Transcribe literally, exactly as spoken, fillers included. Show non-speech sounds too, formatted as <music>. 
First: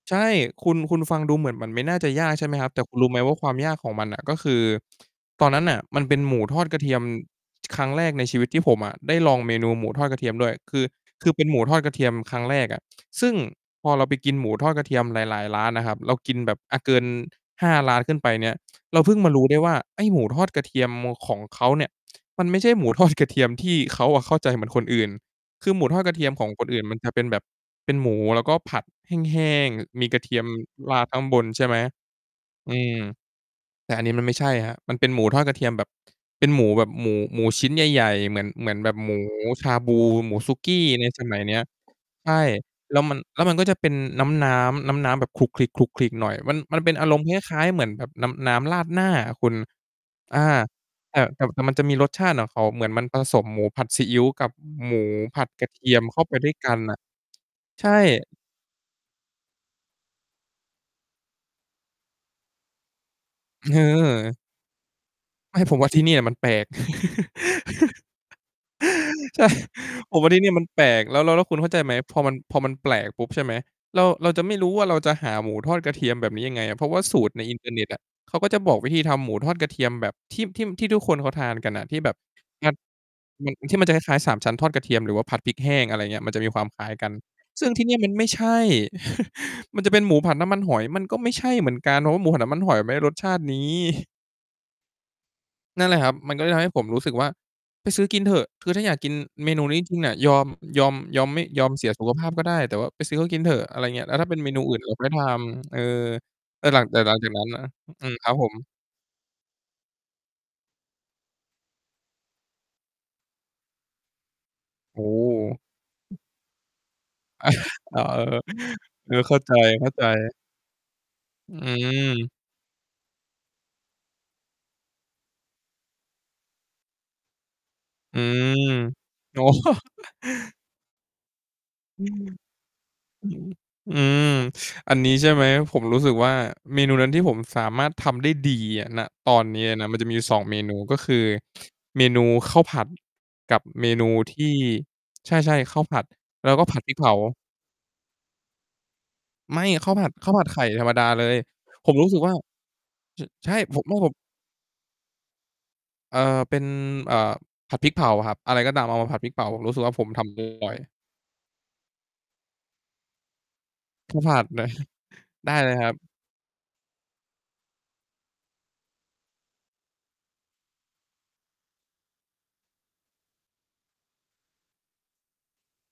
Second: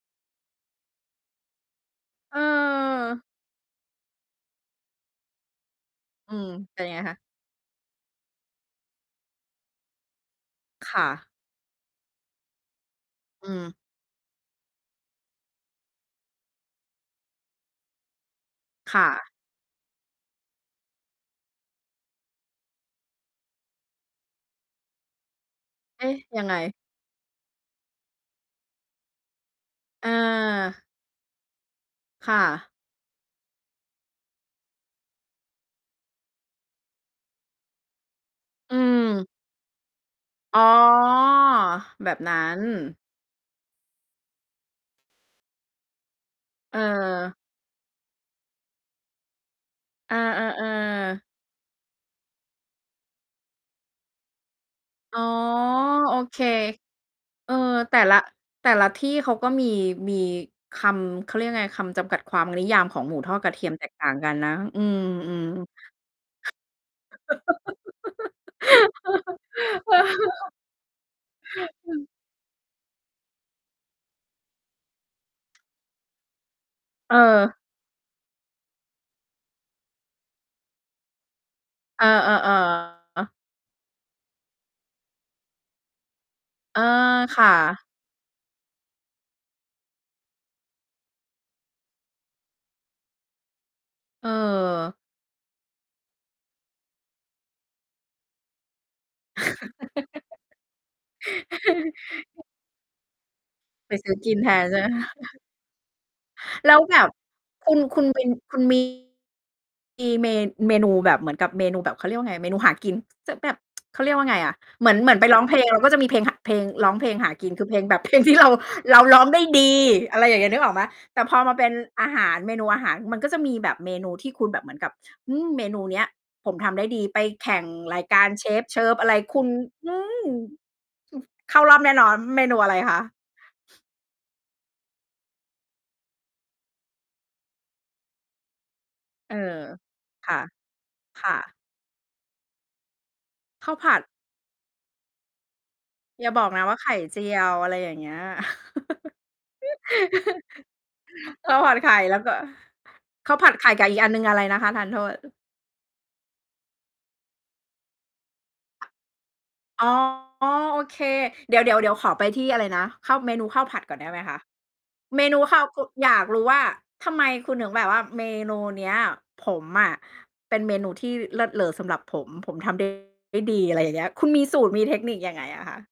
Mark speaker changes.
Speaker 1: ใช่ คุณ คุณฟังดูเหมือนมันไม่น่าจะยาก
Speaker 2: เ
Speaker 1: ใช่ไหมครับ? แต่คุณรู้ไหม
Speaker 2: ออ
Speaker 1: ว่า ความยากของมันน่ะ ก็คือ ตอนนั้นน่ะมันเป็น
Speaker 2: อ
Speaker 1: ห
Speaker 2: ื
Speaker 1: มู
Speaker 2: ม
Speaker 1: ทอดก
Speaker 2: เ
Speaker 1: ร
Speaker 2: ป
Speaker 1: ะ
Speaker 2: ็น
Speaker 1: เท
Speaker 2: ย
Speaker 1: ี
Speaker 2: ัง
Speaker 1: ย
Speaker 2: ไง
Speaker 1: ม
Speaker 2: คะ?
Speaker 1: ครั้งแรกในชีวิต ที่ผมอะได้ลองเมนูหมูทอดกระเทียมด้วย คือ
Speaker 2: ค่ะ
Speaker 1: คือเป็นหมูทอดกระเทียมครั้งแรกอะ ซึ่ง
Speaker 2: อืม
Speaker 1: พอเราไปกินหมูทอดกระเทียมหลาย ๆ ร้านอะครับ เรากินแบบ อ่า เกิน ห้า ร้านขึ้นไปเนี่ย
Speaker 2: ค
Speaker 1: เรา
Speaker 2: ่
Speaker 1: เพิ่ง
Speaker 2: ะ
Speaker 1: มารู้ได้ว่า ไอ้หมูทอดกระเทียมของเขาเนี่ย มันไม่ใช่หมู ทอด กระเทียมที่เขาอะเข้าใจเหมือนคนอื่น คือหมูทอ
Speaker 2: เอ
Speaker 1: ดก
Speaker 2: ๊
Speaker 1: ระ
Speaker 2: ะ
Speaker 1: เทียม
Speaker 2: ย
Speaker 1: ข
Speaker 2: ั
Speaker 1: อ
Speaker 2: ง
Speaker 1: ง
Speaker 2: ไง?
Speaker 1: คนอื่นมันจะเป็นแบบเป็นหมู แล้วก็ผัดแห้ง ๆ มี
Speaker 2: อ
Speaker 1: กระเทียม
Speaker 2: า
Speaker 1: ราดข้างบนใช่ไหม
Speaker 2: ค่ะ
Speaker 1: อืม แต่อันนี้มันไม่ใช่ครับ มันเป็นหมูทอดกระเทียมแบบ เป็นหมูแบบหมู หมูชิ้นใหญ่ ๆ เหมือน เหมื
Speaker 2: อื
Speaker 1: อนแบบหมู
Speaker 2: ม
Speaker 1: ชาบู หมูสุ
Speaker 2: อ๋อ
Speaker 1: กี้ในสมัยเนี้ย
Speaker 2: แบบ
Speaker 1: ใช
Speaker 2: นั้
Speaker 1: ่
Speaker 2: น
Speaker 1: แล้วมัน แล้วมันก็จะเป็นน้ำ ๆ น้ำ ๆ แบบขลุกขลิก ๆ หน่อย มัน ม
Speaker 2: เ
Speaker 1: ันเป็นอารมณ์ค
Speaker 2: ออ
Speaker 1: ล้าย ๆ เหมือนแบบน้ำ น้ำราดหน้าอะคุณ
Speaker 2: เอ
Speaker 1: อา
Speaker 2: อ
Speaker 1: แต่
Speaker 2: ๆ ๆ
Speaker 1: แต่มันจะมีรสชาติของเขาเหมือนมันผสมหมูผัดซีอิ๊วกับหมู
Speaker 2: อ๋อ
Speaker 1: ผัดกระเทียม
Speaker 2: โอ
Speaker 1: เข้าไป
Speaker 2: เค
Speaker 1: ด้วยกันน่ะ
Speaker 2: เออ
Speaker 1: ใช่
Speaker 2: แต่ละ แต่ละที่เขาก็มี มีคำ เขาเรียกยังไง คำจำกัดความนิยามของหมูทอดกระเทียมแตกต่างกั
Speaker 1: เออ
Speaker 2: นนะ อืม
Speaker 1: ไม่
Speaker 2: ๆ
Speaker 1: ผมว่าที่นี่มันแปลก <chuckles> ใช่
Speaker 2: <laughs> เอ
Speaker 1: ผมว่าที่นี่
Speaker 2: อ
Speaker 1: มันแปลก แล้ว แล้ว แล้วคุณเข้าใจไหม? พอมัน พอมันแปลกปุ๊บ ใช่ไหม เรา เราจะไม่รู้ว่าเราจะหาหมูทอดกระเทียมแบบนี้ยังไงอะ เพราะว่าสูตรใน
Speaker 2: เออ
Speaker 1: อินเทอร์เน็ตอะ เขาก็จะบอกวิธีทำหมูทอดกระเทียมแบบที่ ที่ทุกคนเขาทานกันอะ ที่
Speaker 2: เออ
Speaker 1: แบบ ครับ
Speaker 2: ๆ เออ
Speaker 1: มัน ที่มันจะคล้าย ๆ สามชั้นทอดกระเทียม หรือว่าผัดพริกแห้ง อะไรอย่างเงี้ย มันจะมีความ
Speaker 2: เ
Speaker 1: ค
Speaker 2: ออ
Speaker 1: ล้ายกัน
Speaker 2: ค่
Speaker 1: ซึ่งท
Speaker 2: ะ
Speaker 1: ี่เนี่ยมันไม่ใช่ <chuckles> มันจะเป็นหมูผัดน้ำมันหอย มันก็ไม่ใช่เหมือนกัน เพราะว่าหมูผัดน้ำมันหอยไม่ได้รสชาตินี้
Speaker 2: เออ
Speaker 1: นั่นแหละครับ มันก็เลยทำให้ผมรู้สึกว่า ไปซื้อกินเถอะ คือถ้าอยากกินเมนูนี้จริง ๆ อะ ยอม ยอม ยอม ไม่ ยอมเสียสุขภาพก็
Speaker 2: <laughs>
Speaker 1: ได้ แต่ว่าไปซื้อเขาก็กินเถอะ อะไรอย
Speaker 2: ไ
Speaker 1: ่
Speaker 2: ป
Speaker 1: างเงี้ย
Speaker 2: ซ
Speaker 1: แ
Speaker 2: ื
Speaker 1: ล
Speaker 2: ้
Speaker 1: ้
Speaker 2: อ
Speaker 1: วถ้
Speaker 2: ก
Speaker 1: าเ
Speaker 2: ิ
Speaker 1: ป็
Speaker 2: น
Speaker 1: นเ
Speaker 2: แ
Speaker 1: ม
Speaker 2: ท
Speaker 1: นู
Speaker 2: นใ
Speaker 1: อื
Speaker 2: ช
Speaker 1: ่
Speaker 2: ่
Speaker 1: นเ
Speaker 2: ไ
Speaker 1: ด
Speaker 2: ห
Speaker 1: ี
Speaker 2: ม
Speaker 1: ๋ยว
Speaker 2: ค
Speaker 1: ค่
Speaker 2: ะ?
Speaker 1: อยท
Speaker 2: <chuckles>
Speaker 1: ำ เออ แล้
Speaker 2: แล
Speaker 1: วห
Speaker 2: ้
Speaker 1: ล
Speaker 2: ว
Speaker 1: ัง
Speaker 2: แ
Speaker 1: จ
Speaker 2: บ
Speaker 1: าก
Speaker 2: บ
Speaker 1: นั้น จากนั้นนะ
Speaker 2: คุณ คุ
Speaker 1: อื
Speaker 2: ณ
Speaker 1: อ
Speaker 2: เป็
Speaker 1: ค
Speaker 2: น
Speaker 1: รับผ
Speaker 2: คุ
Speaker 1: ม
Speaker 2: ณ มี เม เมนูแบบเหมือนกับเมนูแบบ เขาเรียกว่าไง เมนูหากิน จะแบบ <tsk> เขาเรียกว่าไงอะ เหมือ
Speaker 1: โอ
Speaker 2: น
Speaker 1: ้
Speaker 2: เหมือ
Speaker 1: โ
Speaker 2: นไปร้องเพลงเราก็จะมีเพ
Speaker 1: ฮ
Speaker 2: ลง ห เพลง ร้องเพลงหากิน คือเพล
Speaker 1: <chuckles>
Speaker 2: งแบ
Speaker 1: อ๋อ
Speaker 2: บเพล
Speaker 1: เ
Speaker 2: งท
Speaker 1: อ
Speaker 2: ี่
Speaker 1: อ
Speaker 2: เรา เรา
Speaker 1: ๆ เออ
Speaker 2: ร้อง
Speaker 1: เข้
Speaker 2: ไ
Speaker 1: า
Speaker 2: ด้
Speaker 1: ใจ
Speaker 2: ดี อะไร
Speaker 1: ๆ
Speaker 2: อย่างเงี้ย นึกออกไหม? แต่พอม
Speaker 1: อื
Speaker 2: าเป็นอาหา
Speaker 1: ม
Speaker 2: ร เมนูอาหาร มันก็จะมีแบบเมนูที่คุณแบบเหมือนกับ อืม เมนูเนี่ยผมทำได้ดี ไปแข่งราย
Speaker 1: อ
Speaker 2: ก
Speaker 1: ื
Speaker 2: ารเชฟ
Speaker 1: ม
Speaker 2: เชิฟ อะไรค
Speaker 1: อ๋
Speaker 2: ุ
Speaker 1: อ
Speaker 2: ณ หือ
Speaker 1: <chuckles>
Speaker 2: เข้ารอบแน่
Speaker 1: อ
Speaker 2: น
Speaker 1: ื
Speaker 2: อน
Speaker 1: ม
Speaker 2: เมนูอะไรคะ?
Speaker 1: อืม อืม อันนี้ใช่ไหม ผมรู้สึกว่าเมนูนั้นที่ผมสามารถทำได้ดีอะ ณ ต
Speaker 2: เอ
Speaker 1: อ
Speaker 2: อ
Speaker 1: นเนี้ยอะนะ มันจะมีอยู
Speaker 2: ค
Speaker 1: ่
Speaker 2: ่
Speaker 1: สอ
Speaker 2: ะ
Speaker 1: ง เมนู ก็คือ
Speaker 2: ค่ะ
Speaker 1: เมนูข้าวผัดกับ
Speaker 2: ข้าว
Speaker 1: เ
Speaker 2: ผ
Speaker 1: ม
Speaker 2: ั
Speaker 1: น
Speaker 2: ด
Speaker 1: ูที่ ใช่ ๆ ข้าวผัด
Speaker 2: อย่าบอ
Speaker 1: แล
Speaker 2: ก
Speaker 1: ้ว
Speaker 2: น
Speaker 1: ก็
Speaker 2: ะว
Speaker 1: ผ
Speaker 2: ่า
Speaker 1: ัด
Speaker 2: ไข
Speaker 1: พริ
Speaker 2: ่
Speaker 1: กเผา
Speaker 2: เจียว อะไรอย่างเงี้ย
Speaker 1: ไม่ ข้าวผัด ข้าวผ
Speaker 2: <laughs>
Speaker 1: ัดไข่ธรรมดาเลย
Speaker 2: ข้าว ผัด
Speaker 1: ผ
Speaker 2: ไข
Speaker 1: ม
Speaker 2: ่
Speaker 1: รู้
Speaker 2: แ
Speaker 1: ส
Speaker 2: ล
Speaker 1: ึ
Speaker 2: ้
Speaker 1: ก
Speaker 2: วก
Speaker 1: ว่
Speaker 2: ็
Speaker 1: า ช
Speaker 2: ข้าวผ
Speaker 1: ใช
Speaker 2: ัด
Speaker 1: ่
Speaker 2: ไข่
Speaker 1: ผ
Speaker 2: ก
Speaker 1: ม
Speaker 2: ับ
Speaker 1: ว
Speaker 2: อี
Speaker 1: ่า
Speaker 2: กอ
Speaker 1: ผ
Speaker 2: ัน
Speaker 1: ม
Speaker 2: หนึ่ง อะไรนะคะ? ทานโทษ
Speaker 1: เอ่อ เป็น เอ่อ ผัดพริกเผาครับ อะไรก็ตามเอามาผัดพริกเผา ผมรู้สึก
Speaker 2: อ
Speaker 1: ว
Speaker 2: ๋
Speaker 1: ่
Speaker 2: อ
Speaker 1: าผมทำ อร่อย
Speaker 2: โอเค เดี๋ยว ๆ เดี๋ยวขอไปที่อะไรนะ ข้าว เมนูข้าวผัดก่อนได้
Speaker 1: ข
Speaker 2: ไ
Speaker 1: ้
Speaker 2: ห
Speaker 1: า
Speaker 2: ม
Speaker 1: วผ
Speaker 2: คะ
Speaker 1: ัดเลย
Speaker 2: เมนู
Speaker 1: ได้
Speaker 2: ข้าว
Speaker 1: เลย
Speaker 2: กื
Speaker 1: ค
Speaker 2: อ
Speaker 1: รับ
Speaker 2: อยากรู้ว่า ทำไมคุณถึงแบบว่าเมนูเนี้ย ผมอะ เป็นเมนูที่เลิศเลอสำหรับผมทำ ได้ ได้ดี อะไรอย่างเงี้ย คุณมีสูตร มีเทคนิคยังไงอะคะ?